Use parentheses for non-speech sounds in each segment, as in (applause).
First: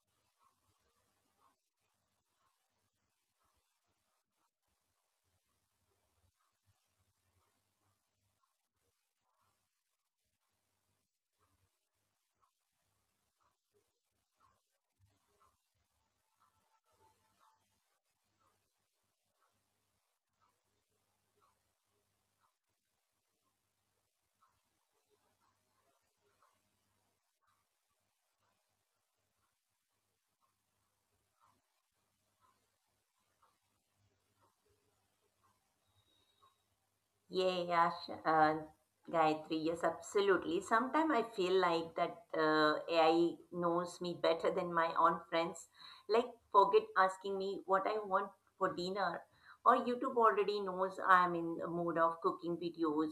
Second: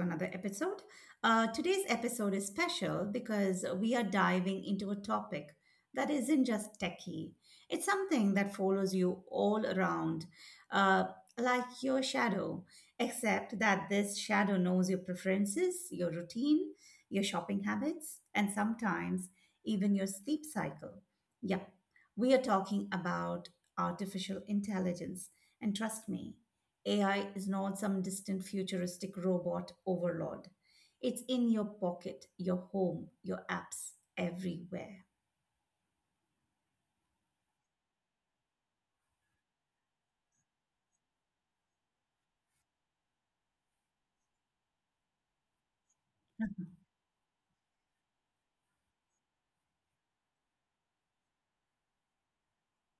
another episode. Today's episode is special because we are diving into a topic that isn't just techie, it's something that follows you all around, uh, like your shadow, except that this shadow knows your preferences, your routine, your shopping habits, and sometimes even your sleep cycle. Yeah, we are talking about artificial intelligence. And trust me, AI is not some distant futuristic robot overlord. It's in your pocket, your home, your apps, everywhere. Yeah, yeah, sh- uh, Gayatri, yes, absolutely. Sometimes I feel like that AI knows me better than my own friends. Like, forget asking me what I want for dinner, or YouTube already knows I'm in a mood of cooking videos,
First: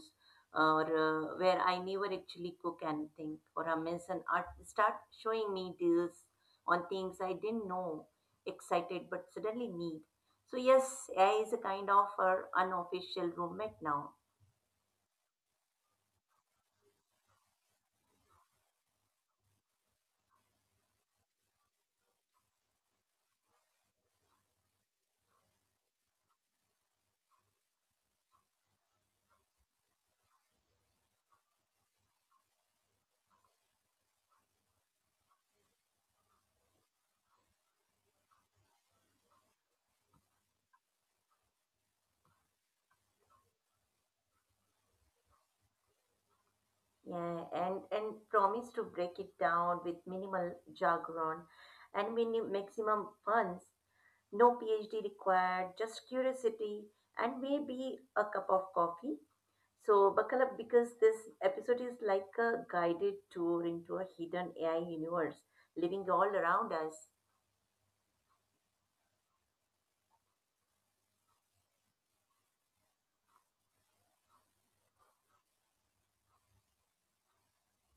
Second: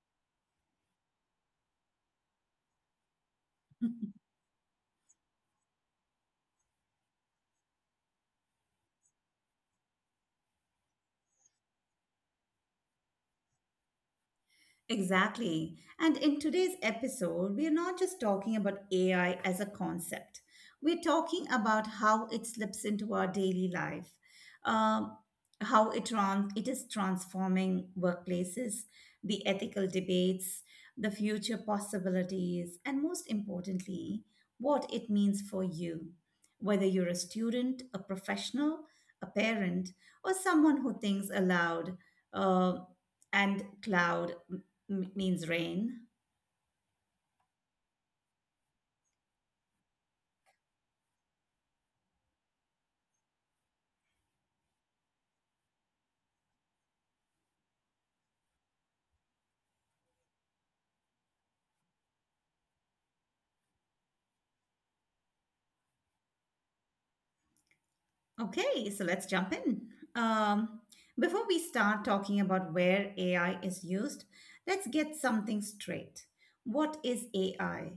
or where I never actually cook anything, or (laughs) Amazon art start showing me deals on things I didn't know, excited but suddenly need. So yes, AI is a kind of our unofficial roommate now. Exactly. And in today's episode, we are not just talking about AI as a concept, we're talking about how it slips into our daily life, um, it is transforming workplaces, the ethical debates, the future possibilities, and most importantly, what it means for you, whether you're a student, a professional, a parent, or someone who thinks aloud. Uh, and cloud means rain. Yeah, and promise to break it down with minimal jargon and maximum funds. No PhD required, just curiosity and maybe a cup of coffee. So buckle up because this episode is like a guided tour into a hidden AI universe living all around us. Okay, so let's jump in. Um, Before we start talking about where AI is used, let's get something straight. What is AI?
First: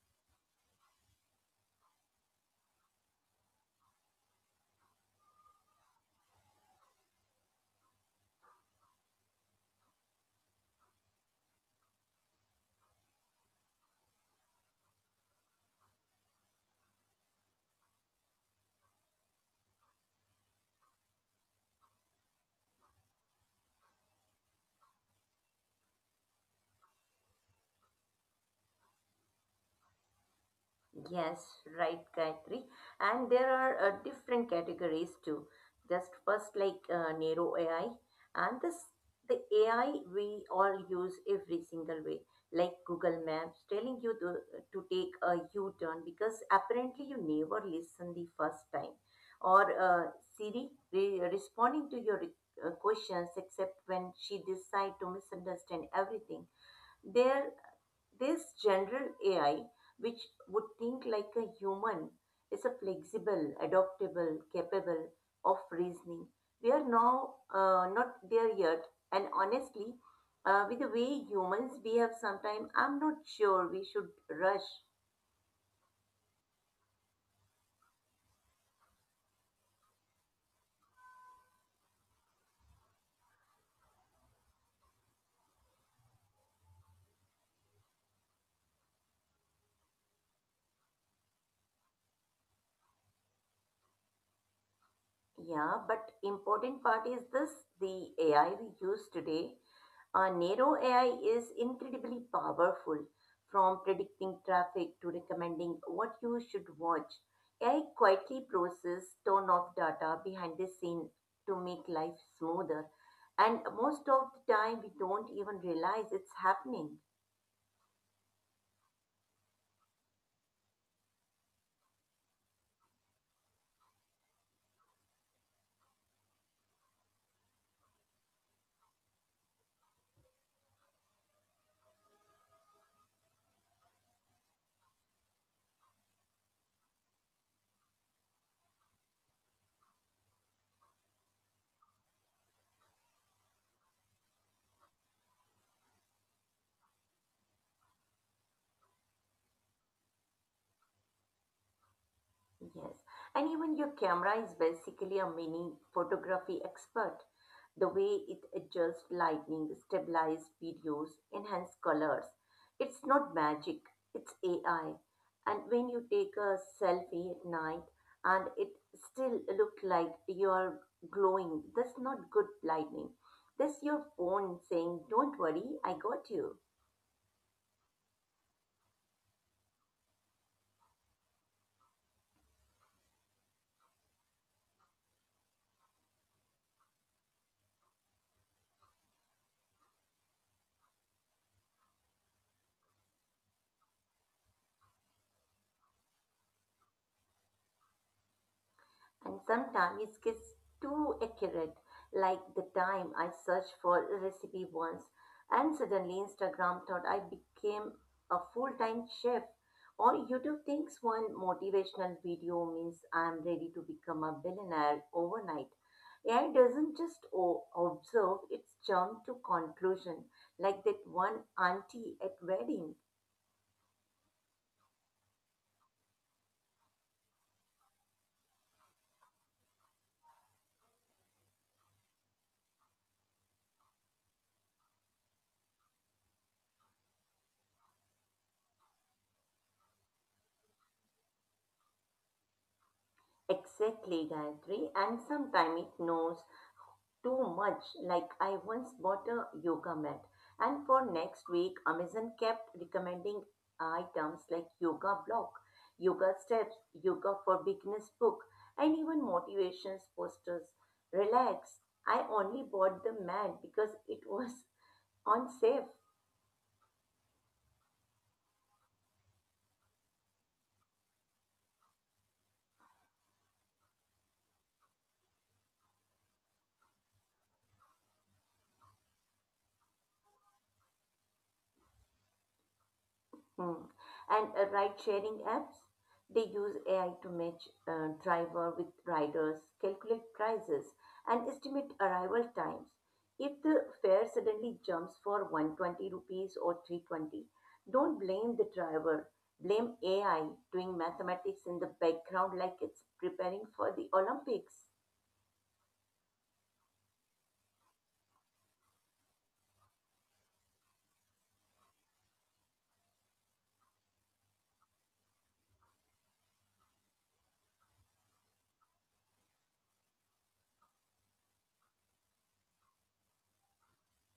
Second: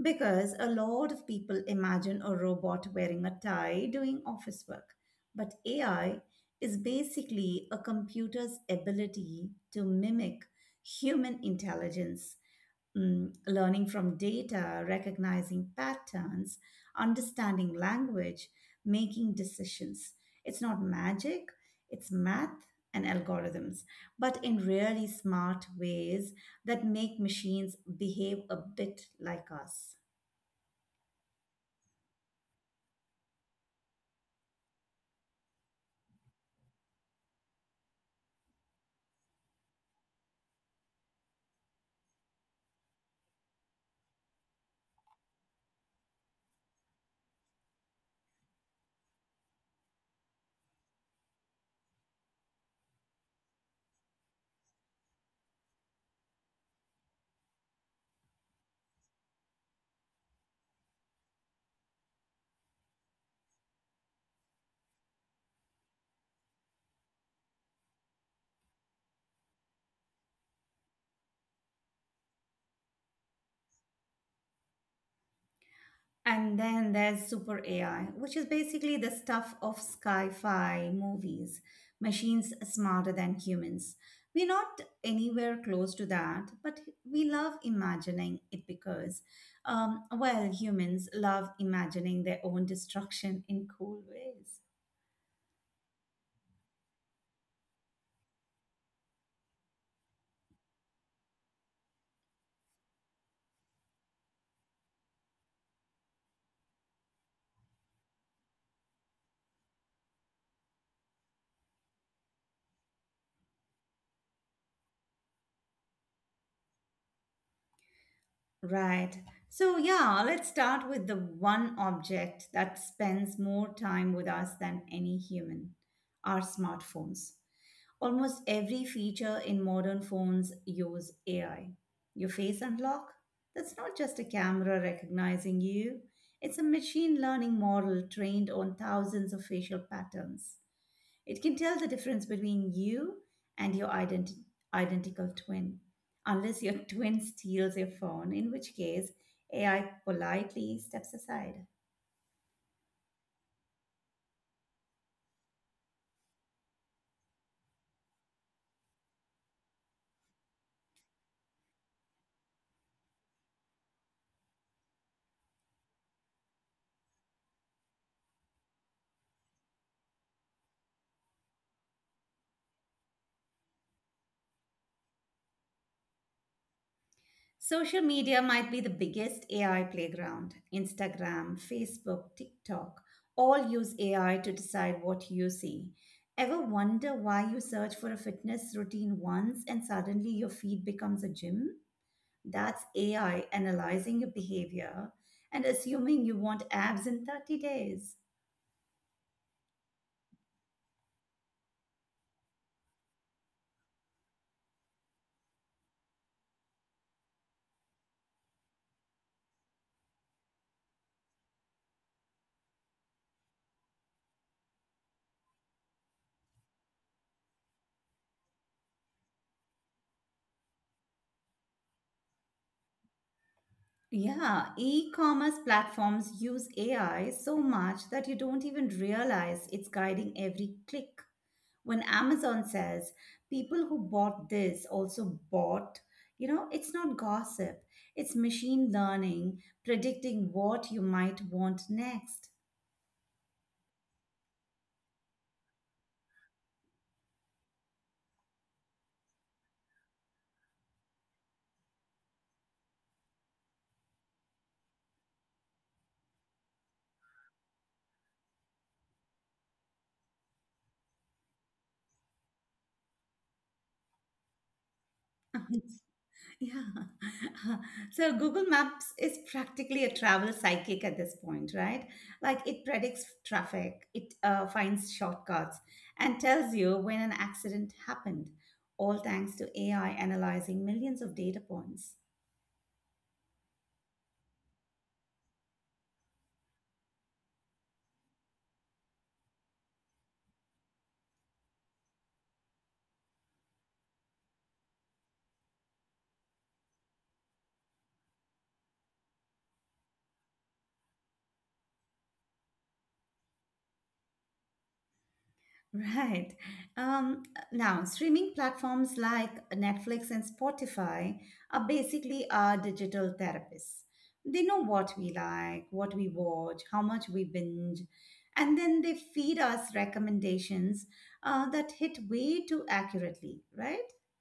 Because a lot of people imagine a robot wearing a tie doing office work, but AI is basically a computer's ability to mimic human intelligence. Learning from data, recognizing patterns, understanding language, making decisions. It's not magic, it's math and algorithms, but in really smart ways that make machines behave a bit like us. Yes, right, Gayatri. And there are different categories too. Just first, like narrow AI, and this the AI we all use every single way, like Google Maps telling you to take a U-turn because apparently you never listen the first time, or Siri responding to your questions except when she decide to misunderstand everything. There this general AI, which would think like a human, is a flexible, adaptable, capable of reasoning. We are now not there yet, and honestly, with the way humans behave sometimes, I'm not sure we should rush. And then there's super AI, which is basically the stuff of sci fi movies, machines smarter than humans. We're not anywhere close to that, but we love imagining it because, well, humans love imagining their own destruction in cool ways. Yeah, but important part is this, the AI we use today. Nero AI is incredibly powerful from predicting traffic to recommending what you should watch. AI quietly processes ton of data behind the scene to make life smoother. And most of the time, we don't even realize it's happening. Right. So, yeah, let's start with the one object that spends more time with us than any human, our smartphones. Almost every feature in modern phones use AI. Your face unlock? That's not just a camera recognizing you, it's a machine learning model trained on thousands of facial patterns. It can tell the difference between you and your identical twin, unless your (laughs) twin steals your phone, in which case AI politely steps aside. Yes. And even your camera is basically a mini photography expert. The way it adjusts lighting, stabilizes videos, enhances colors. It's not magic, it's AI. And when you take a selfie at night and it still look like you're glowing, that's not good lighting. That's your phone saying, "Don't worry, I got you." Social media might be the biggest AI playground. Instagram, Facebook, TikTok all use AI to decide what you see. Ever wonder why you search for a fitness routine once and suddenly your feed becomes a gym? That's AI analyzing your behavior and assuming you want abs in 30 days. And sometimes it gets too accurate, like the time I searched for a recipe once and suddenly Instagram thought I became a full-time chef, or YouTube thinks one motivational video means I'm ready to become a billionaire overnight. AI doesn't just observe, it's jump to conclusion like that one auntie at wedding. Yeah, e commerce platforms use AI so much that you don't even realize it's guiding every click. When Amazon says people who bought this also bought, you know, it's not gossip, it's machine learning predicting what you might want next. Exactly, Gayatri, and sometimes it knows too much. Like I once bought a yoga mat, and for next week, Amazon kept recommending items like yoga block, yoga steps, yoga for beginners book, and even motivations posters. Relax. I only bought the mat because it was (laughs) on (laughs) sale. Yeah. (laughs) So Google Maps is practically a travel psychic at this point, right? Like it predicts traffic, it finds shortcuts, and tells you when an accident happened, all thanks to AI analyzing millions of data points. Hmm. And ride sharing apps, they use AI to match driver with riders, calculate prices, and estimate arrival times. If the fare suddenly jumps for 120 rupees or 320, don't blame the driver. Blame AI doing mathematics in the background like it's preparing for the Olympics. Right. Um, Now, streaming platforms like Netflix and Spotify are basically our digital therapists. They know what we like, what we watch, how much we binge, and then they feed us recommendations that hit way too accurately, right? (laughs)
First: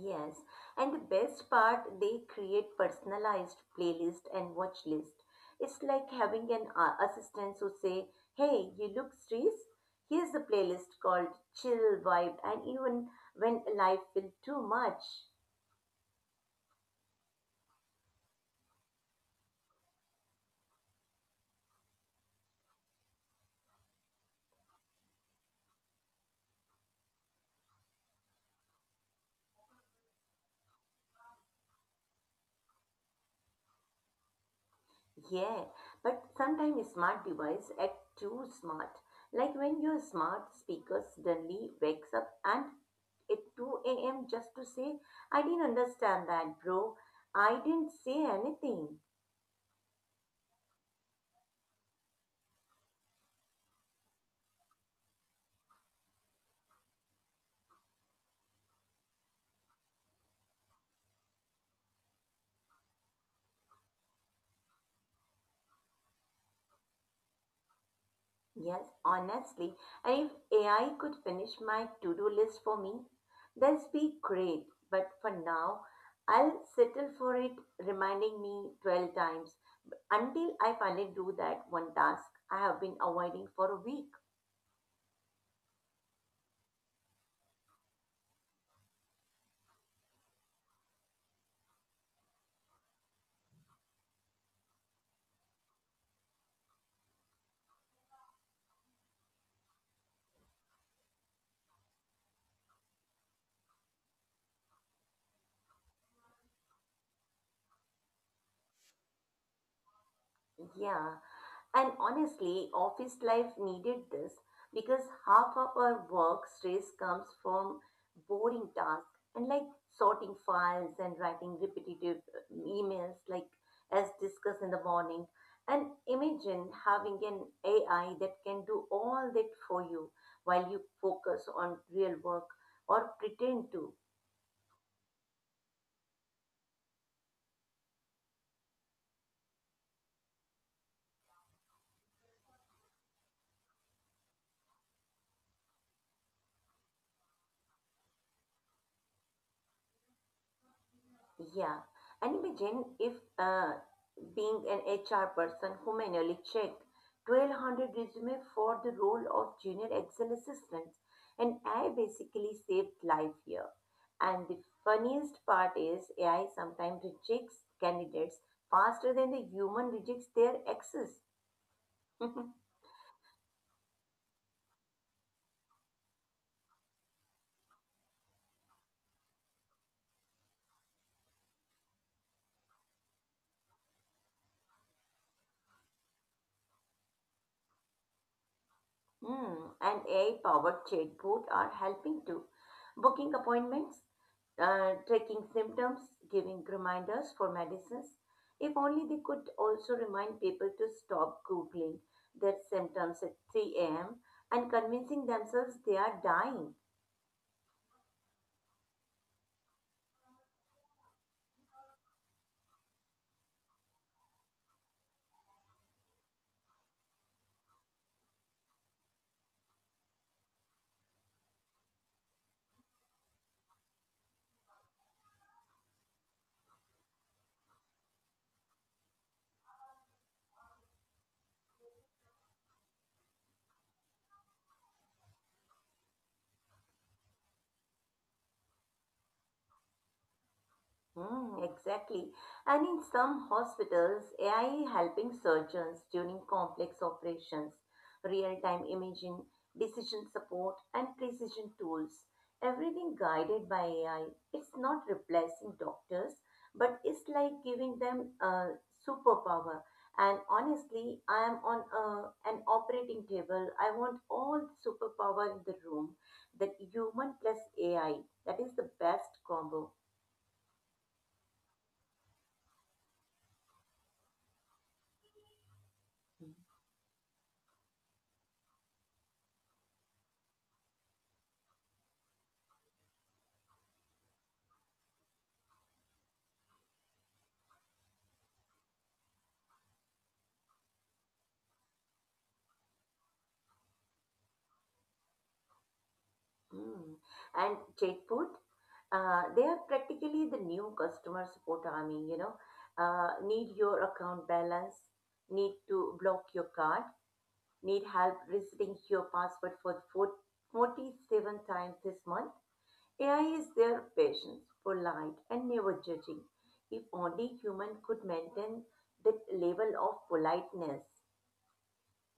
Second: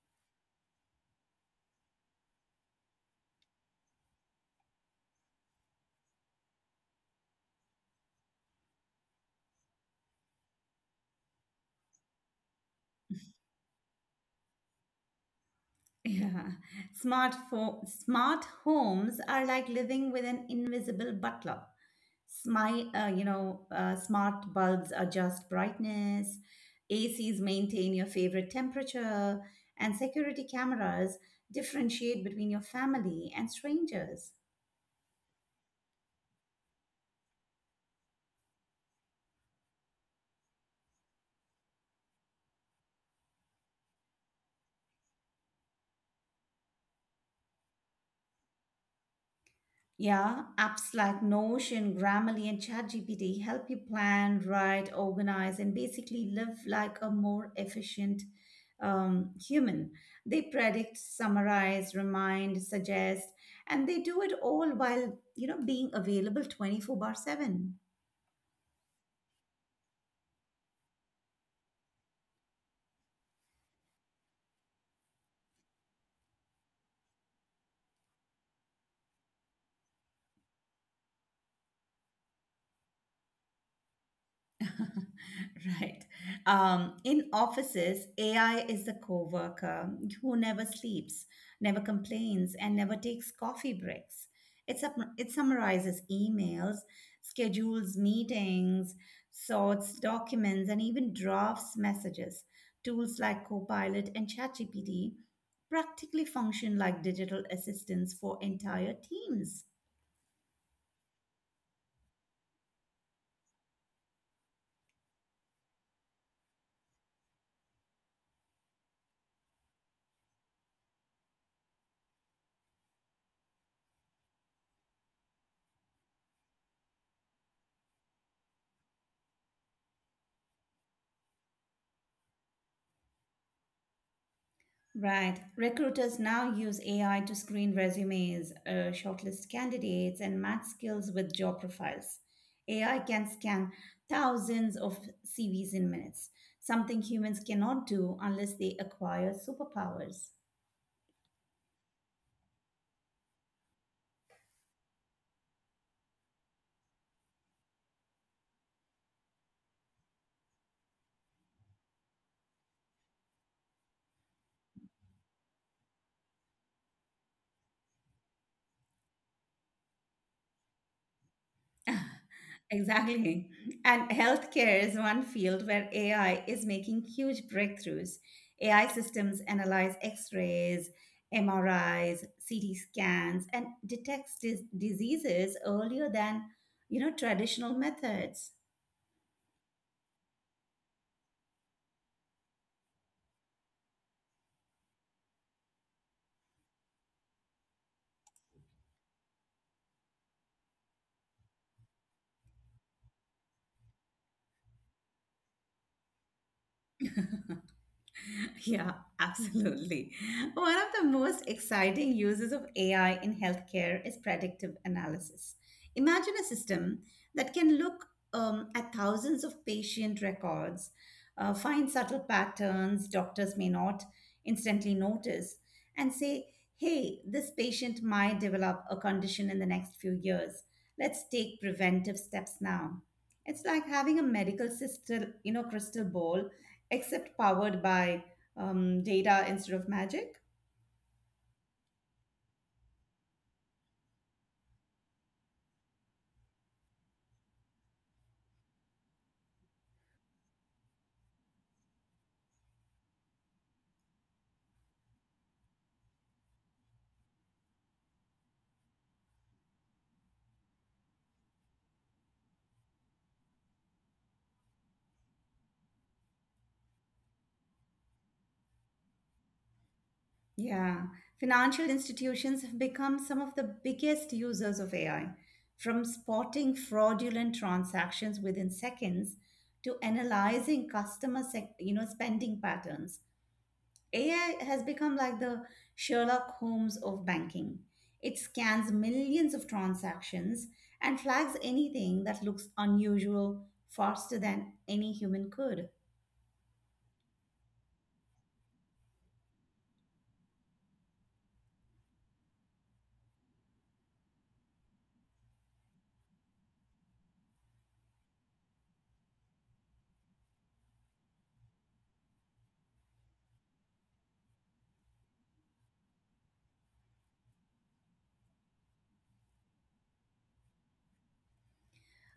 Yes, and the best part, they create personalized playlist and watch list. It's like having an assistant who say, "Hey, you look stressed. Here's a playlist called Chill Vibe." And even when life feels too much, Yeah. Smart homes are like living with an invisible butler. Smart bulbs adjust brightness, ACs maintain your favorite temperature, and security cameras differentiate between your family and strangers. yeah. But sometimes smart device act too smart. Like when your smart speaker suddenly wakes up and at 2 a.m. just to say, "I didn't understand that, bro. I didn't say anything." Yeah, apps like Notion, Grammarly, and ChatGPT help you plan, write, organize, and basically live like a more efficient human. They predict, summarize, remind, suggest, and they do it all while you know being available 24 bar seven. Yes, honestly, and if AI could finish my to do list for me, that'd be great. But for now, I'll settle for it reminding me 12 times until I finally do that one task I have been avoiding for a week. (laughs) Right. In offices, AI is the coworker who never sleeps, never complains, and never takes coffee breaks. It summarizes emails, schedules meetings, sorts documents, and even drafts messages. Tools like Copilot and ChatGPT practically function like digital assistants for entire teams. Yeah. And honestly, office life needed this because half of our work stress comes from boring tasks and like sorting files and writing repetitive emails, like as discussed in the morning. And imagine having an AI that can do all that for you while you focus on real work or pretend to. Right. Recruiters now use AI to screen resumes, shortlist candidates, and match skills with job profiles. AI can scan thousands of CVs in minutes, something humans cannot do unless they acquire superpowers. Yeah, and imagine if being an HR person who manually checked 1200 resumes for the role of junior Excel assistant, and I basically saved life here. And the funniest part is AI sometimes rejects candidates faster than the human rejects their access. (laughs) Exactly. And healthcare is one field where AI is making huge breakthroughs. AI systems analyze x rays, MRIs, CT scans, and detects diseases earlier than you know traditional methods. Hmm, and AI-powered chatbot are helping to booking appointments, tracking symptoms, giving reminders for medicines. If only they could also remind people to stop Googling their symptoms at 3 a.m. and convincing themselves they are dying. (laughs) Yeah, absolutely. One of the most exciting uses of AI in healthcare is predictive analysis. Imagine a system that can look at thousands of patient records, find subtle patterns doctors may not instantly notice, and say, hey, this patient might develop a condition in the next few years. Let's take preventive steps now. It's like having a medical system, you know, crystal ball, except powered by data instead of magic. Mm, exactly. And in some hospitals, AI helping surgeons during complex operations, real-time imaging, decision support, and precision tools, everything guided by AI. It's not replacing doctors, but it's like giving them a superpower. And honestly, I am on an operating table. I want all the superpower in the room, that human plus AI. That is the best combo. Yeah, financial institutions have become some of the biggest users of AI, from spotting fraudulent transactions within seconds to analyzing you know, spending patterns. AI has become like the Sherlock Holmes of banking. It scans millions of transactions and flags anything that looks unusual faster than any human could. Mm. And Jaipur, they are practically the new customer support army, you know. Need your account balance, need to block your card, need help resetting your password for the 47 times this month. AI is their patience, polite, and never judging. If only human could maintain that level of politeness.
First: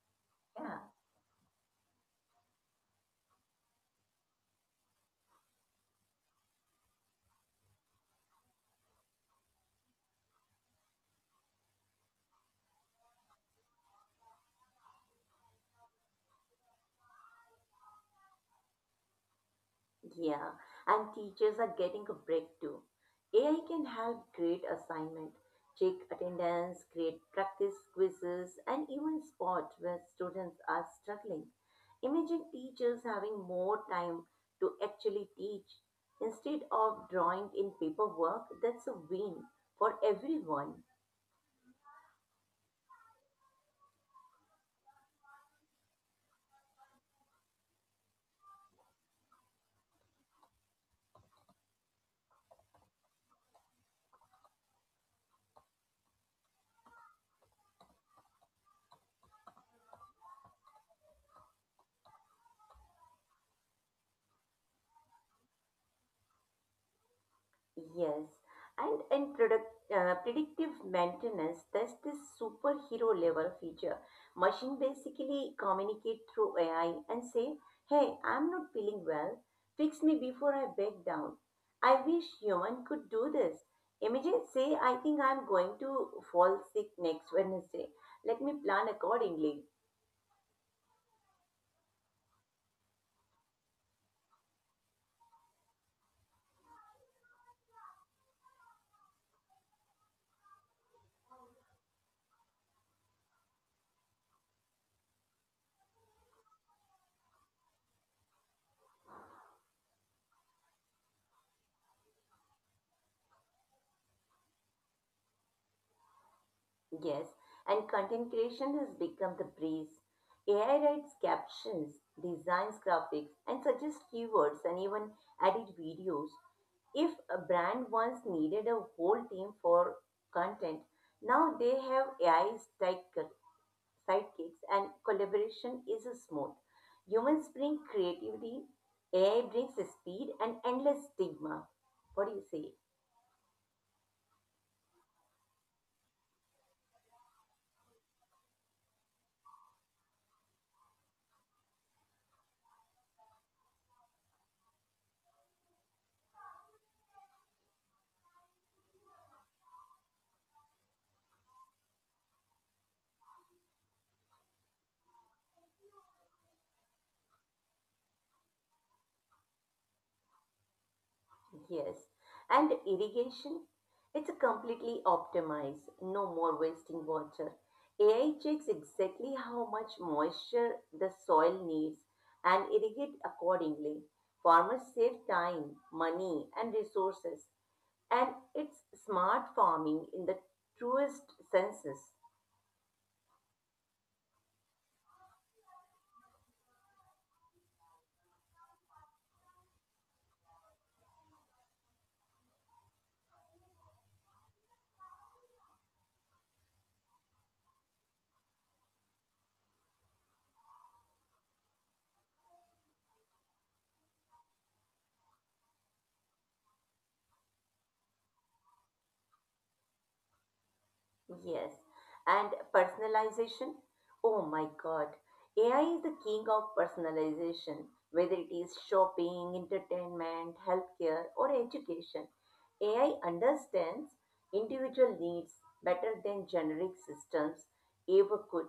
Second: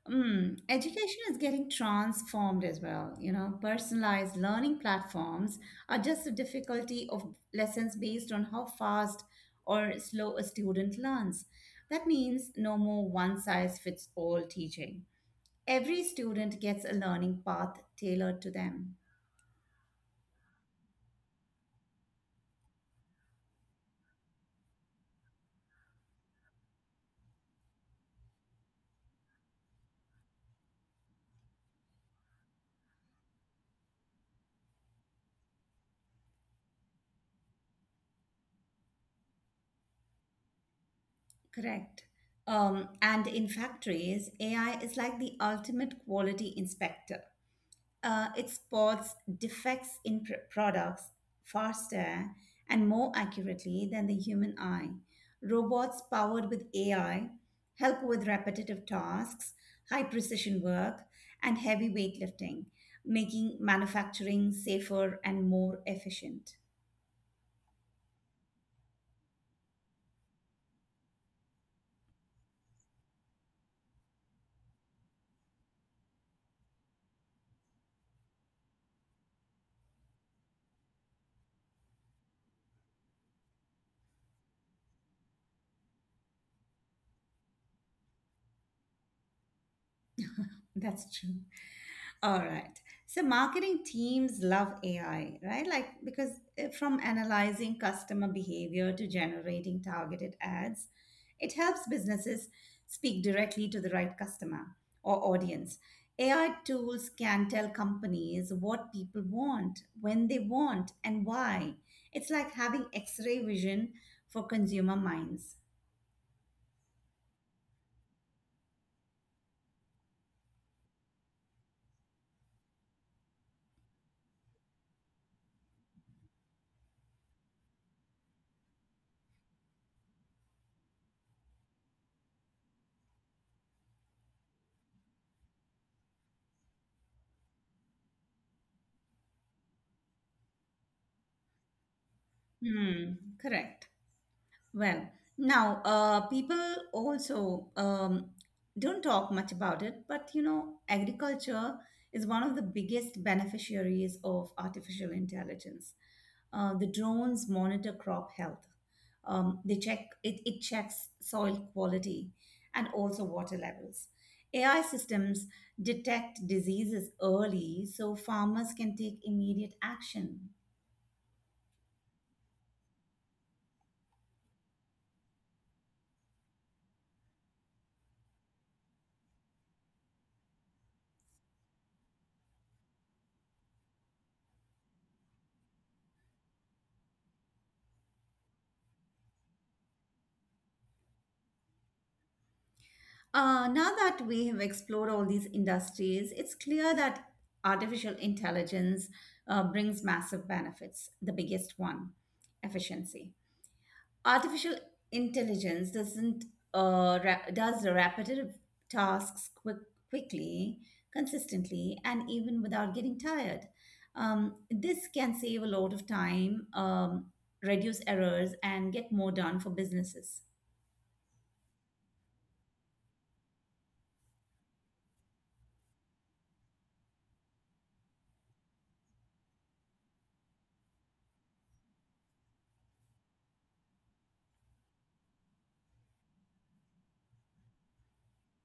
Yeah. Education is getting transformed as well. You know, personalized learning platforms are just the difficulty of lessons based on how fast or slow a student learns. That means no more one size fits all teaching. Every student gets a learning path tailored to them. Yeah, and teachers are getting a break too. AI can help grade assignment, check attendance, create practice quizzes, and even spot where students are struggling. Imagine teachers having more time to actually teach instead of drawing in paperwork. That's a win for everyone. Correct. And in factories, AI is like the ultimate quality inspector. It spots defects in products faster and more accurately than the human eye. Robots powered with AI help with repetitive tasks, high precision work, and heavy weightlifting, making manufacturing safer and more efficient. Yes, and in product, predictive maintenance, there's this superhero level feature. Machine basically communicate through AI and say, "Hey, I'm not feeling well. Fix me before I break down." I wish human could do this. Imagine say, "I think I'm going to fall sick next Wednesday. Let me plan accordingly." That's true. All right. So marketing teams love AI, right? Like because from analyzing customer behavior to generating targeted ads, it helps businesses speak directly to the right customer or audience. AI tools can tell companies what people want, when they want, and why. It's like having x-ray vision for consumer minds. Yes, and content creation has become the breeze. AI writes captions, designs graphics, and suggests keywords and even edit videos. If a brand once needed a whole team for content, now they have AI sidekick- sidekicks and collaboration is smooth. Humans bring creativity, AI brings speed and endless stigma. What do you say? Hmm, correct. Well, now people also don't talk much about it, but you know, agriculture is one of the biggest beneficiaries of artificial intelligence. The drones monitor crop health. It checks soil quality and also water levels. AI systems detect diseases early so farmers can take immediate action. Yes, and irrigation, it's completely optimized. No more wasting water. AI checks exactly how much moisture the soil needs and irrigate accordingly. Farmers save time, money, and resources, and it's smart farming in the truest senses. Now that we have explored all these industries, it's clear that artificial intelligence brings massive benefits. The biggest one, efficiency. Artificial intelligence doesn't does repetitive tasks quickly, consistently, and even without getting tired. This can save a lot of time, reduce errors, and get more done for businesses. Yes. And personalization? Oh my God. AI is the king of personalization, whether it is shopping, entertainment, healthcare, or education. AI understands individual needs better than generic systems ever could.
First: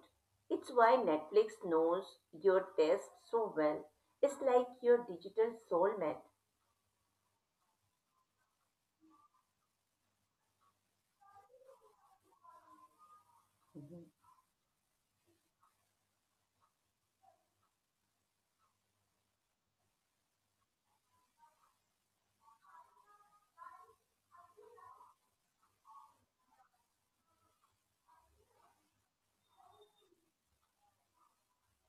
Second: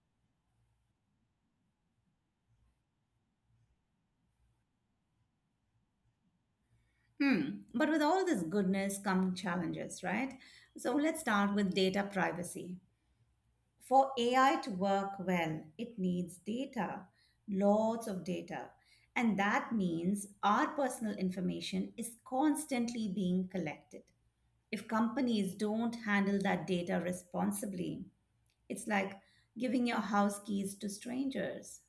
It's why Netflix knows your taste so well. It's like your digital soulmate. Hmm. But with all this goodness come challenges, right? So let's start with data privacy. Mm-hmm. For AI to work well, it needs data, lots of data. And that means our personal information is constantly being collected. If companies don't handle that data responsibly, it's like giving your house keys to strangers.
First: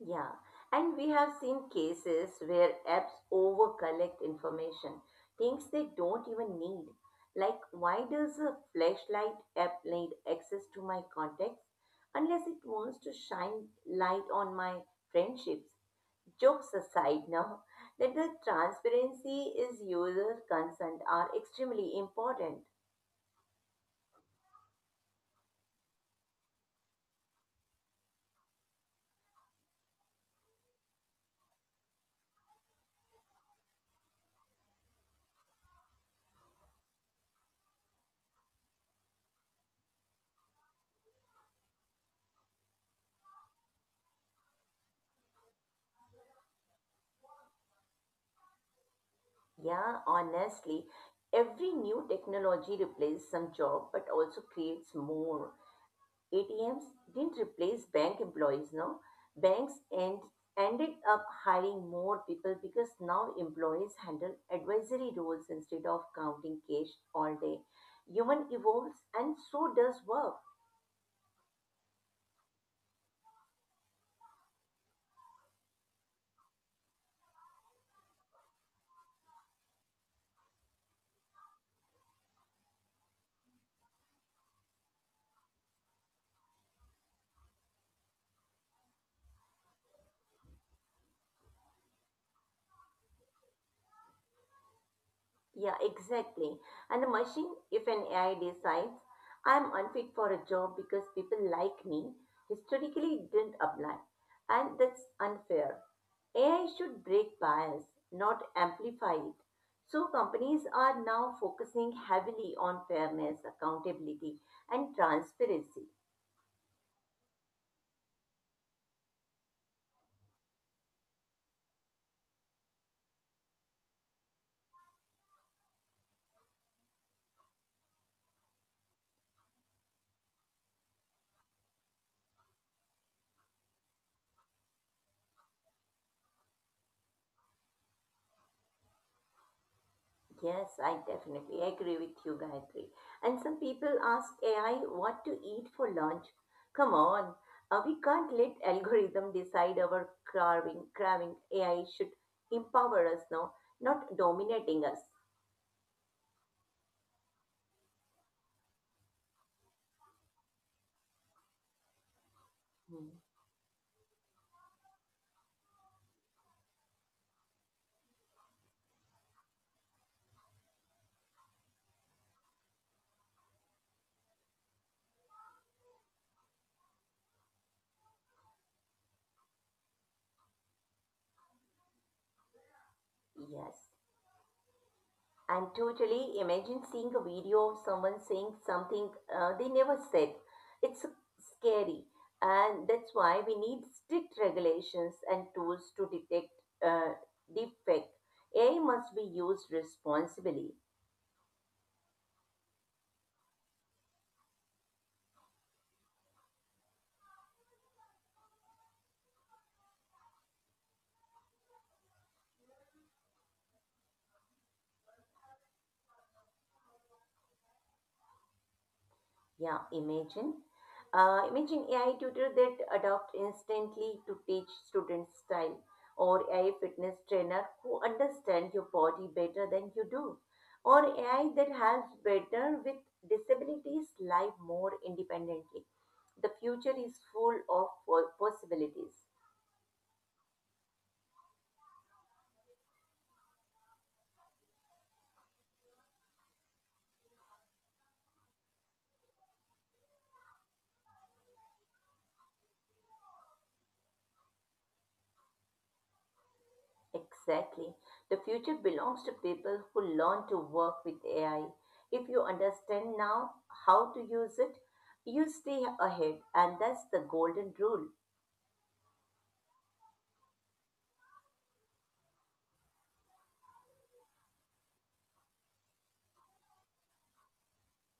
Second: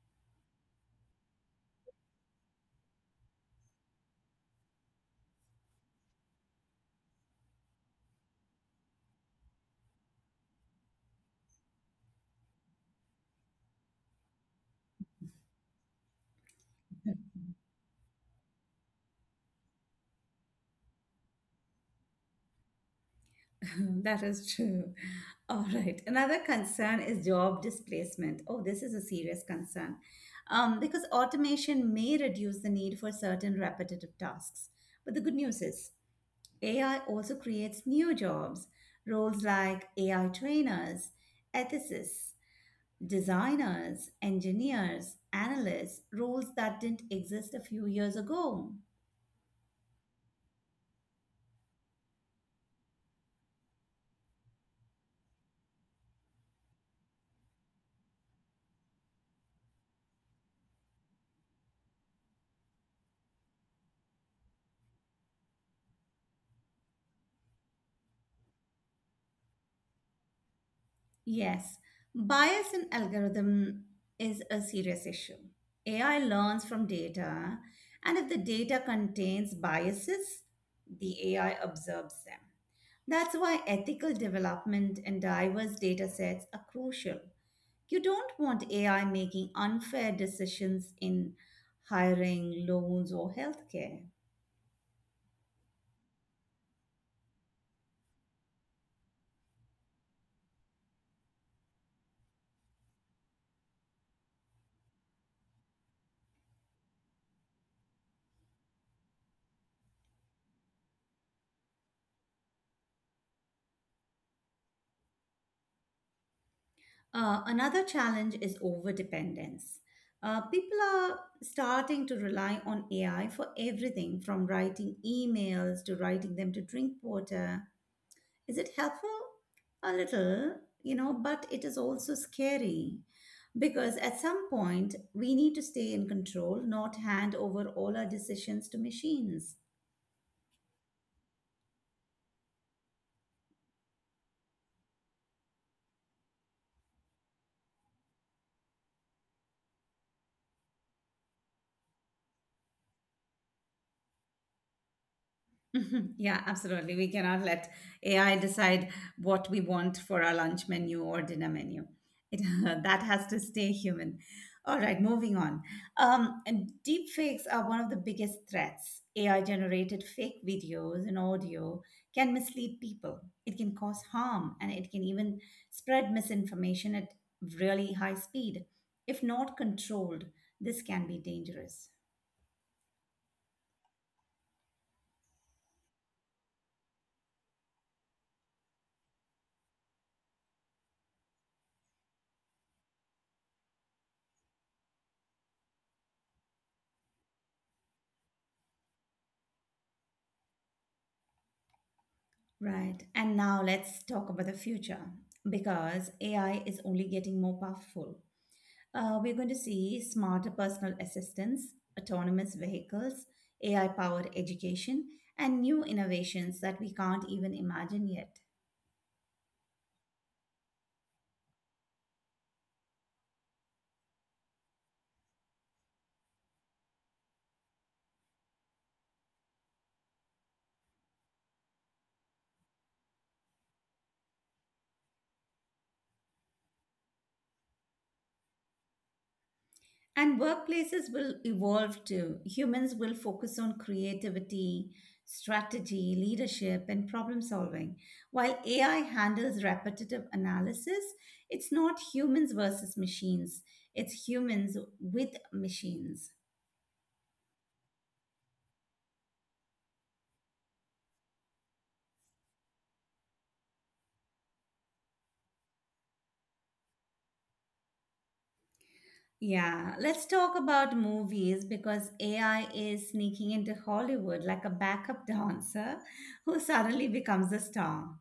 Yeah, and we have seen cases where apps overcollect information, things they don't even need. Like, why does a flashlight app need access to my contacts unless it wants to shine light on my friendships? Jokes aside, now that the transparency is user consent are extremely important. (laughs) That is true. All right. Another concern is job displacement. Oh, this is a serious concern. Because automation may reduce the need for certain repetitive tasks. But the good news is AI also creates new jobs, roles like AI trainers, ethicists, designers, engineers, analysts, roles that didn't exist a few years ago. Yeah, honestly, every new technology replaces some job but also creates more. ATMs didn't replace bank employees, no. Banks end, ended up hiring more people because now employees handle advisory roles instead of counting cash all day. Human evolves and so does work. Yes, bias in algorithm is a serious issue. AI learns from data, and if the data contains biases, the AI observes them. That's why ethical development and diverse data sets are crucial. You don't want AI making unfair decisions in hiring, loans, or healthcare. Yeah, exactly. And the machine, if an AI decides I'm unfit for a job because people like me, historically didn't apply. And that's unfair. AI should break bias, not amplify it. So companies are now focusing heavily on fairness, accountability, and transparency. Another challenge is overdependence. People are starting to rely on AI for everything from writing emails to writing them to drink water. Is it helpful? A little, you know, but it is also scary because at some point we need to stay in control, not hand over all our decisions to machines. Yes, I definitely agree with you, Gayatri. And some people ask AI what to eat for lunch. Come on, we can't let algorithm decide our carving, craving. AI should empower us now, not dominating us. Mhm. Yeah, absolutely. We cannot let AI decide what we want for our lunch menu or dinner menu. It, (laughs) that Hmm. has to stay human. All right, moving on. And deep fakes are one of the biggest threats. AI generated fake videos and audio can mislead people. It can cause harm and it can even spread misinformation at really high speed. If not controlled, this can be dangerous. Yes. And totally imagine seeing a video of someone saying something they never said. It's scary. And that's why we need strict regulations and tools to detect uh, deepfake. AI must be used responsibly. Right. And now let's talk about the future because AI is only getting more powerful. We're going to see smarter personal assistants, autonomous vehicles, AI powered education, and new innovations that we can't even imagine yet. Yeah, imagine. Imagine AI tutor that adopt instantly to teach students style or AI fitness trainer who understand your body better than you do or AI that helps better with disabilities live more independently. The future is full of possibilities. And workplaces will evolve too. Humans will focus on creativity, strategy, leadership, and problem solving. While AI handles repetitive analysis, it's not humans versus machines, it's humans with machines. Exactly. The future belongs to people who learn to work with AI. If you understand now how to use it, you stay ahead, and that's the golden rule. Yeah, let's talk about movies because AI is sneaking into Hollywood like a backup dancer who suddenly becomes a star.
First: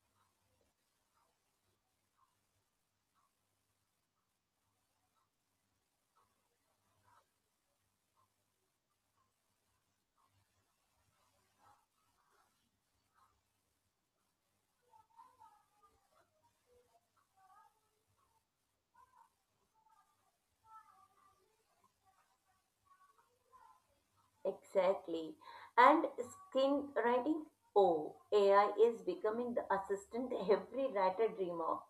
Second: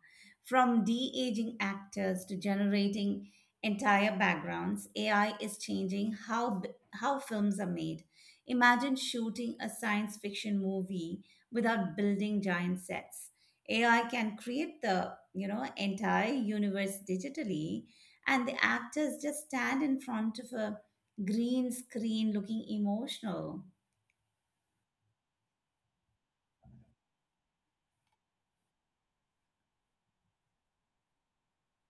From de-aging actors to generating entire backgrounds, AI is changing how films are made. Imagine shooting a science fiction movie without building giant sets. AI can create the, you know, entire universe digitally and the actors just stand in front of a green screen looking emotional. Exactly. And screenwriting? Oh, AI is becoming the assistant every writer dream of.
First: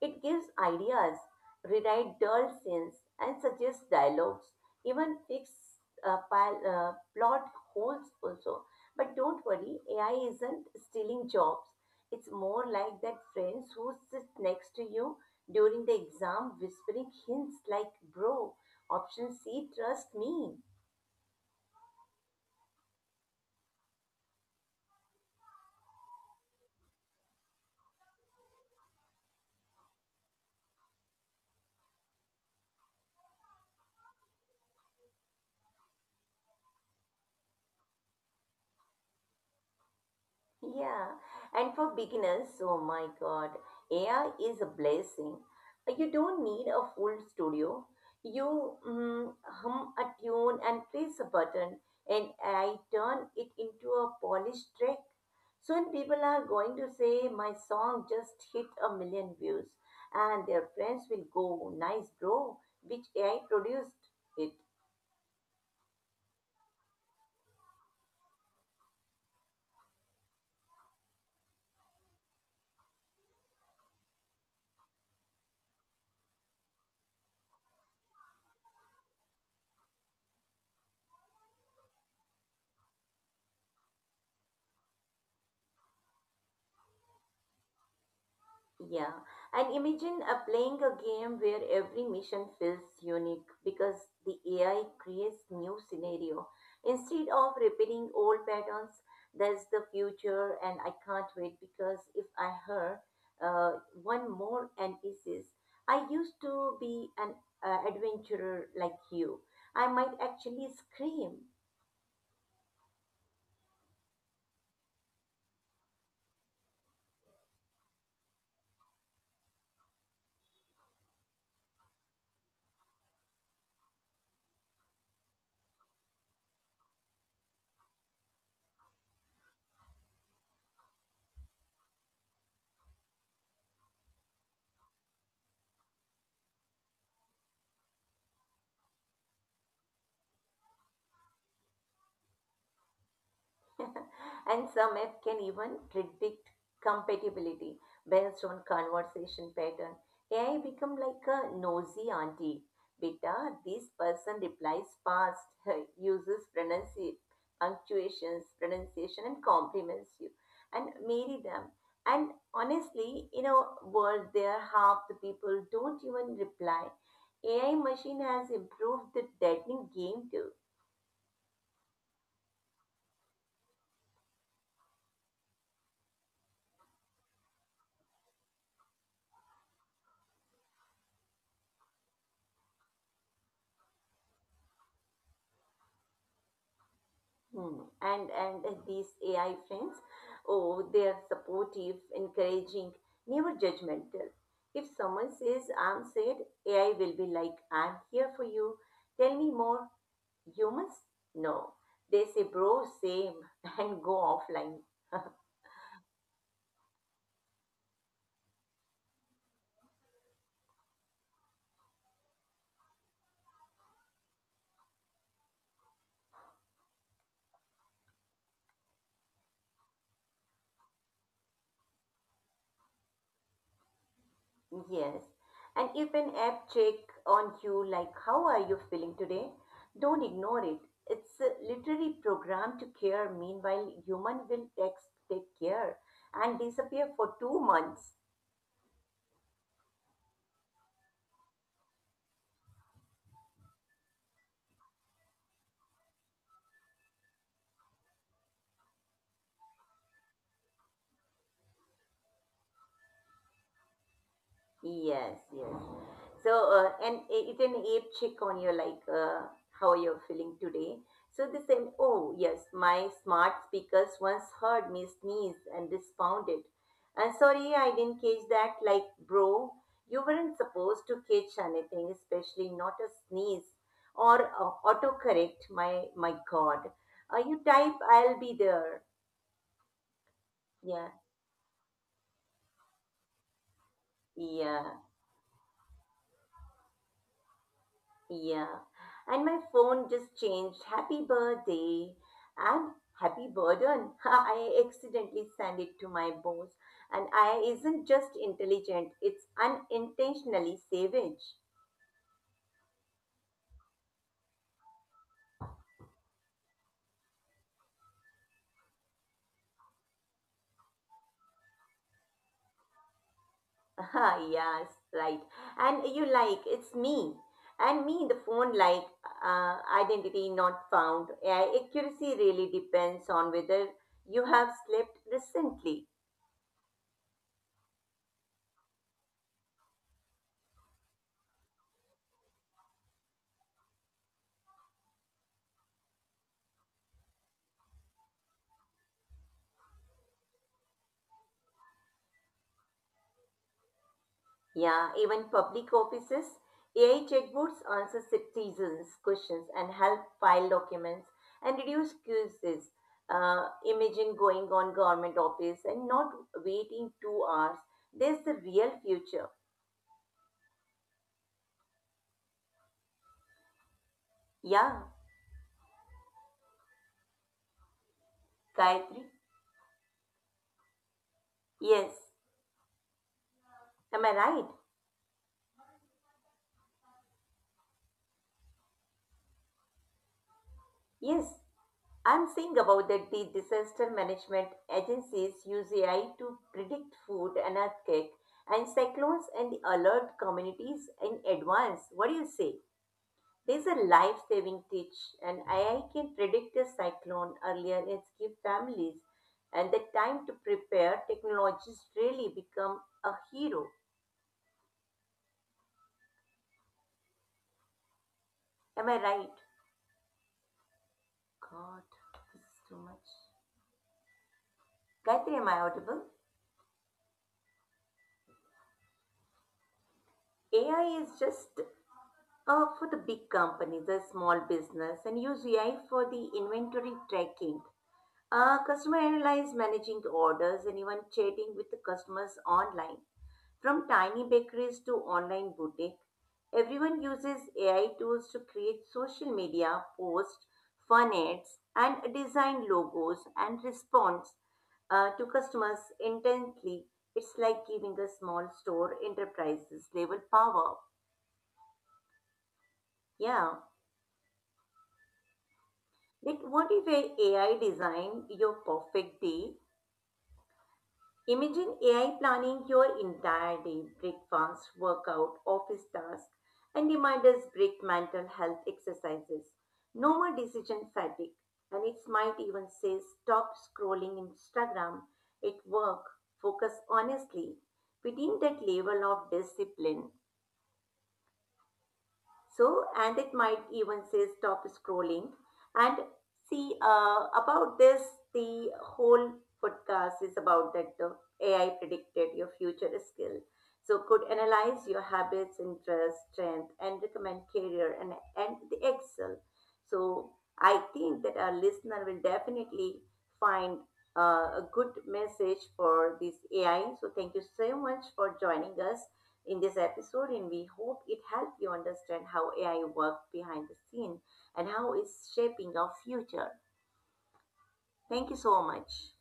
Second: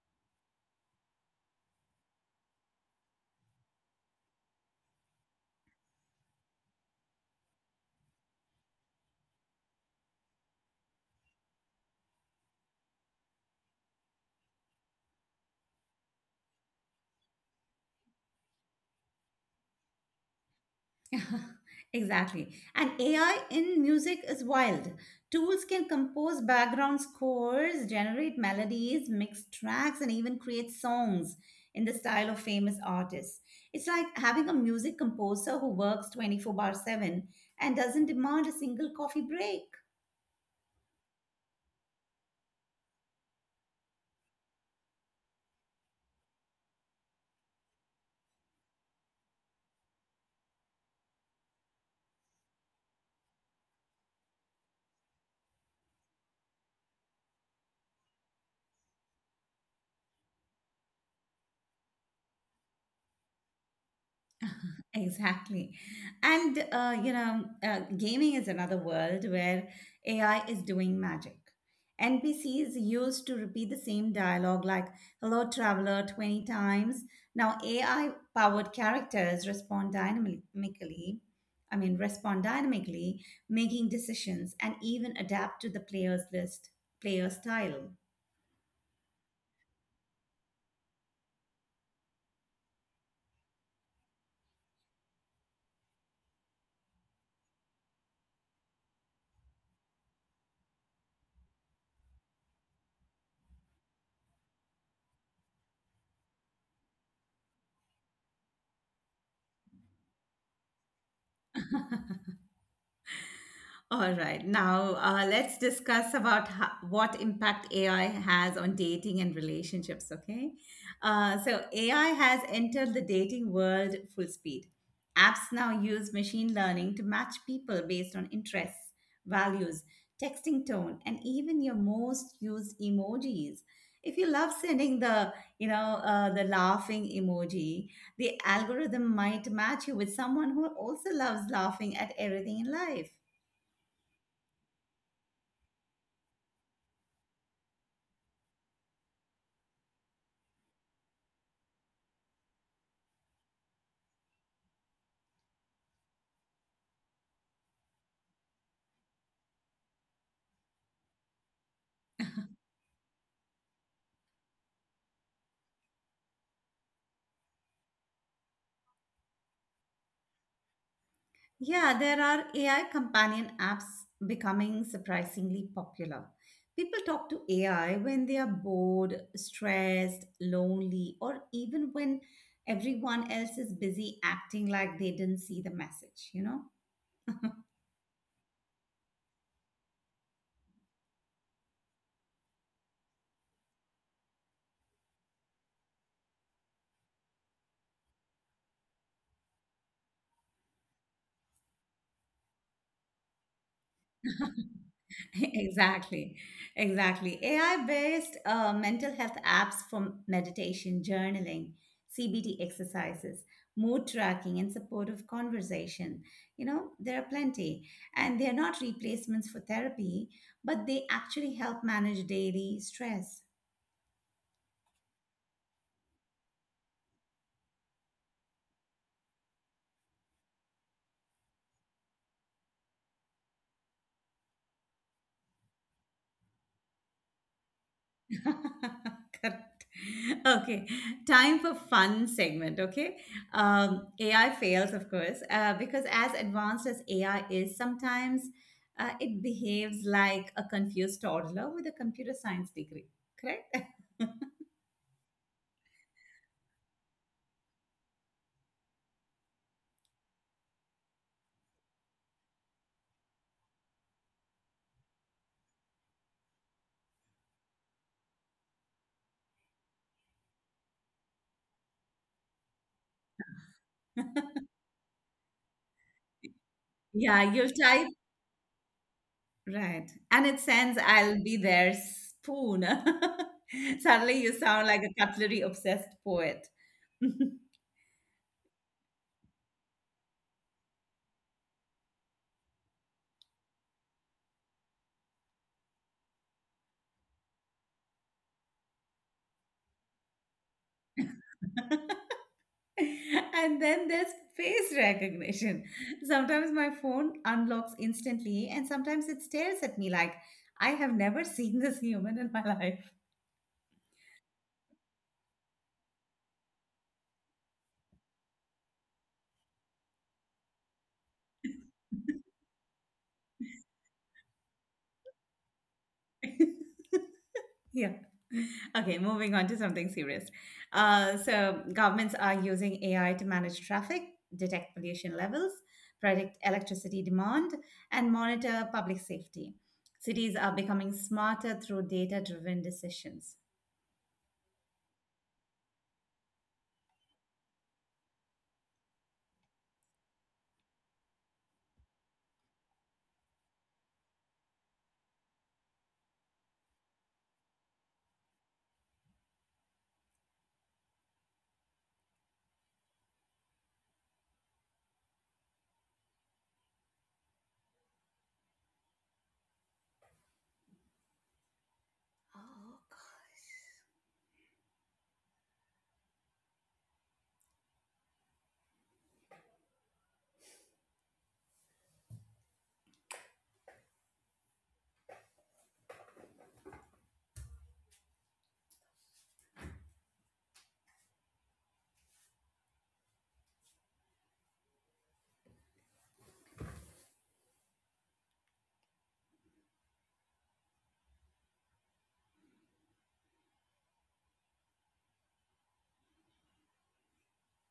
It gives ideas, rewrite dull scenes, and suggests dialogues, even fix plot holes also. But don't worry, AI isn't stealing jobs. It's more like that friends who sit next to you during the exam whispering hints like, "Bro, option C, trust me." (laughs) Exactly. And AI in music is wild. Tools can compose background scores, generate melodies, mix tracks, and even create songs in the style of famous artists. It's like having a music composer who works 24 bar 7 and doesn't demand a single coffee break. Yeah, and for beginners, oh my God, AI is a blessing. You don't need a full studio. You hum a tune and press a button, and I turn it into a polished track. Soon people are going to say my song just hit a million views, and their friends will go, "Nice, bro," which AI produced it. Exactly. And, gaming is another world where AI is doing magic. NPCs used to repeat the same dialogue like hello traveler 20 times. Now AI powered characters respond dynamically, I mean respond dynamically, making decisions and even adapt to the player style. Yeah, and imagine playing a game where every mission feels unique because the AI creates new scenario instead of repeating old patterns. That's the future, and I can't wait because if I heard uh, one more and this is, I used to be an adventurer like you. I might actually scream. All right. Now, let's discuss about what impact AI has on dating and relationships, okay? So, AI has entered the dating world full speed. Apps now use machine learning to match people based on interests, values, texting tone, and even your most used emojis. If you love sending the laughing emoji, the algorithm might match you with someone who also loves laughing at everything in life. (laughs) And some app can even predict compatibility based on conversation pattern. AI become like a nosy auntie. Beta, this person replies fast, (laughs) uses punctuations, pronunciation, and compliments you, and marry them. And honestly, in a world there half the people don't even reply. AI machine has improved the dating game too. Yeah, there are AI companion apps becoming surprisingly popular. People talk to AI when they are bored, stressed, lonely, or even when everyone else is busy acting like they didn't see the message, you know? (laughs) Hmm. And these AI friends, oh, they are supportive, encouraging, never judgmental. If someone says I'm sad, AI will be like, I'm here for you. Tell me more. Humans? No. They say, bro, same, (laughs) and go offline. (laughs) Exactly, exactly. AI based mental health apps for meditation, journaling, CBT exercises, mood tracking, and supportive conversation. You know, there are plenty. And they're not replacements for therapy, but they actually help manage daily stress. Yes. And if an app check on you like how are you feeling today, don't ignore it. It's a literally programmed to care. Meanwhile, human will text take care and disappear for two months. (laughs) Correct. Okay, time for fun segment. Okay, AI fails, of course, because as advanced as AI is, sometimes it behaves like a confused toddler with a computer science degree. Correct. (laughs) Yes, yes. So, and it's an ape check on you, like how you're feeling today. So they said, oh yes, my smart speakers once heard me sneeze and responded. And sorry, I didn't catch that. Like, bro, you weren't supposed to catch anything, especially not a sneeze or autocorrect. My God, Yeah, you you'll type. type, I'll be there. Right. And it sends, Yeah, I'll be there, spoon. (laughs) Suddenly you sound yeah. like a cutlery obsessed poet. (laughs) Yeah. And my phone just changed happy birthday and happy burden. (laughs) I accidentally sent it to my boss. And I isn't just intelligent, it's unintentionally savage. And then there's face recognition. Sometimes my phone unlocks instantly, and sometimes it stares at me like, I have never (laughs) seen this human in my life. (laughs) Yes, right. And you like, it's me. And me, the phone like uh, identity not found. Accuracy really depends on whether you have slept recently. (laughs) Yeah. Okay, moving on to something serious. So, governments are using AI to manage traffic, detect pollution levels, predict electricity demand, and monitor public safety. Cities are becoming smarter through data driven decisions. Yeah, even public offices, AI chatbots answer citizens' questions and help file documents and reduce queues. Imagine going on government office and not waiting two hours. There's the real future. Yeah, Gayatri. Yes. Oh Am I right? Yes. I'm saying about that the disaster management agencies use AI to predict food and earthquake and cyclones and alert communities in advance. What do you say? There's a life-saving teach, and AI can predict a cyclone earlier and give families and the time to prepare. Technologies really become a hero. Am I right? God, this is too much. Gayatri, am I audible? AI is just for the big companies, the small business, and use AI for the inventory tracking. Customer analyze managing the orders and even chatting with the customers online. From tiny bakeries to online boutique, everyone uses AI tools to create social media posts, fun ads, and design logos and response to customers intently. It's like giving a small store enterprises level power. Yeah. Like, what if a AI design your perfect day? Imagine AI planning your entire day, breakfast, workout, office tasks, and reminders break mental health exercises. No more decision fatigue. And it might even say stop scrolling Instagram at work, focus honestly. We need that level of discipline, so and it might even say stop scrolling and see about this the whole podcast is about that the AI predicted your future skill, so could analyze your habits interests, strength and recommend career and the excel. So I think that our listener will definitely find a good message for this AI, so thank you so much for joining us in this episode, and we hope it helped you understand how AI works behind the scene and how it's shaping our future. Thank you so much.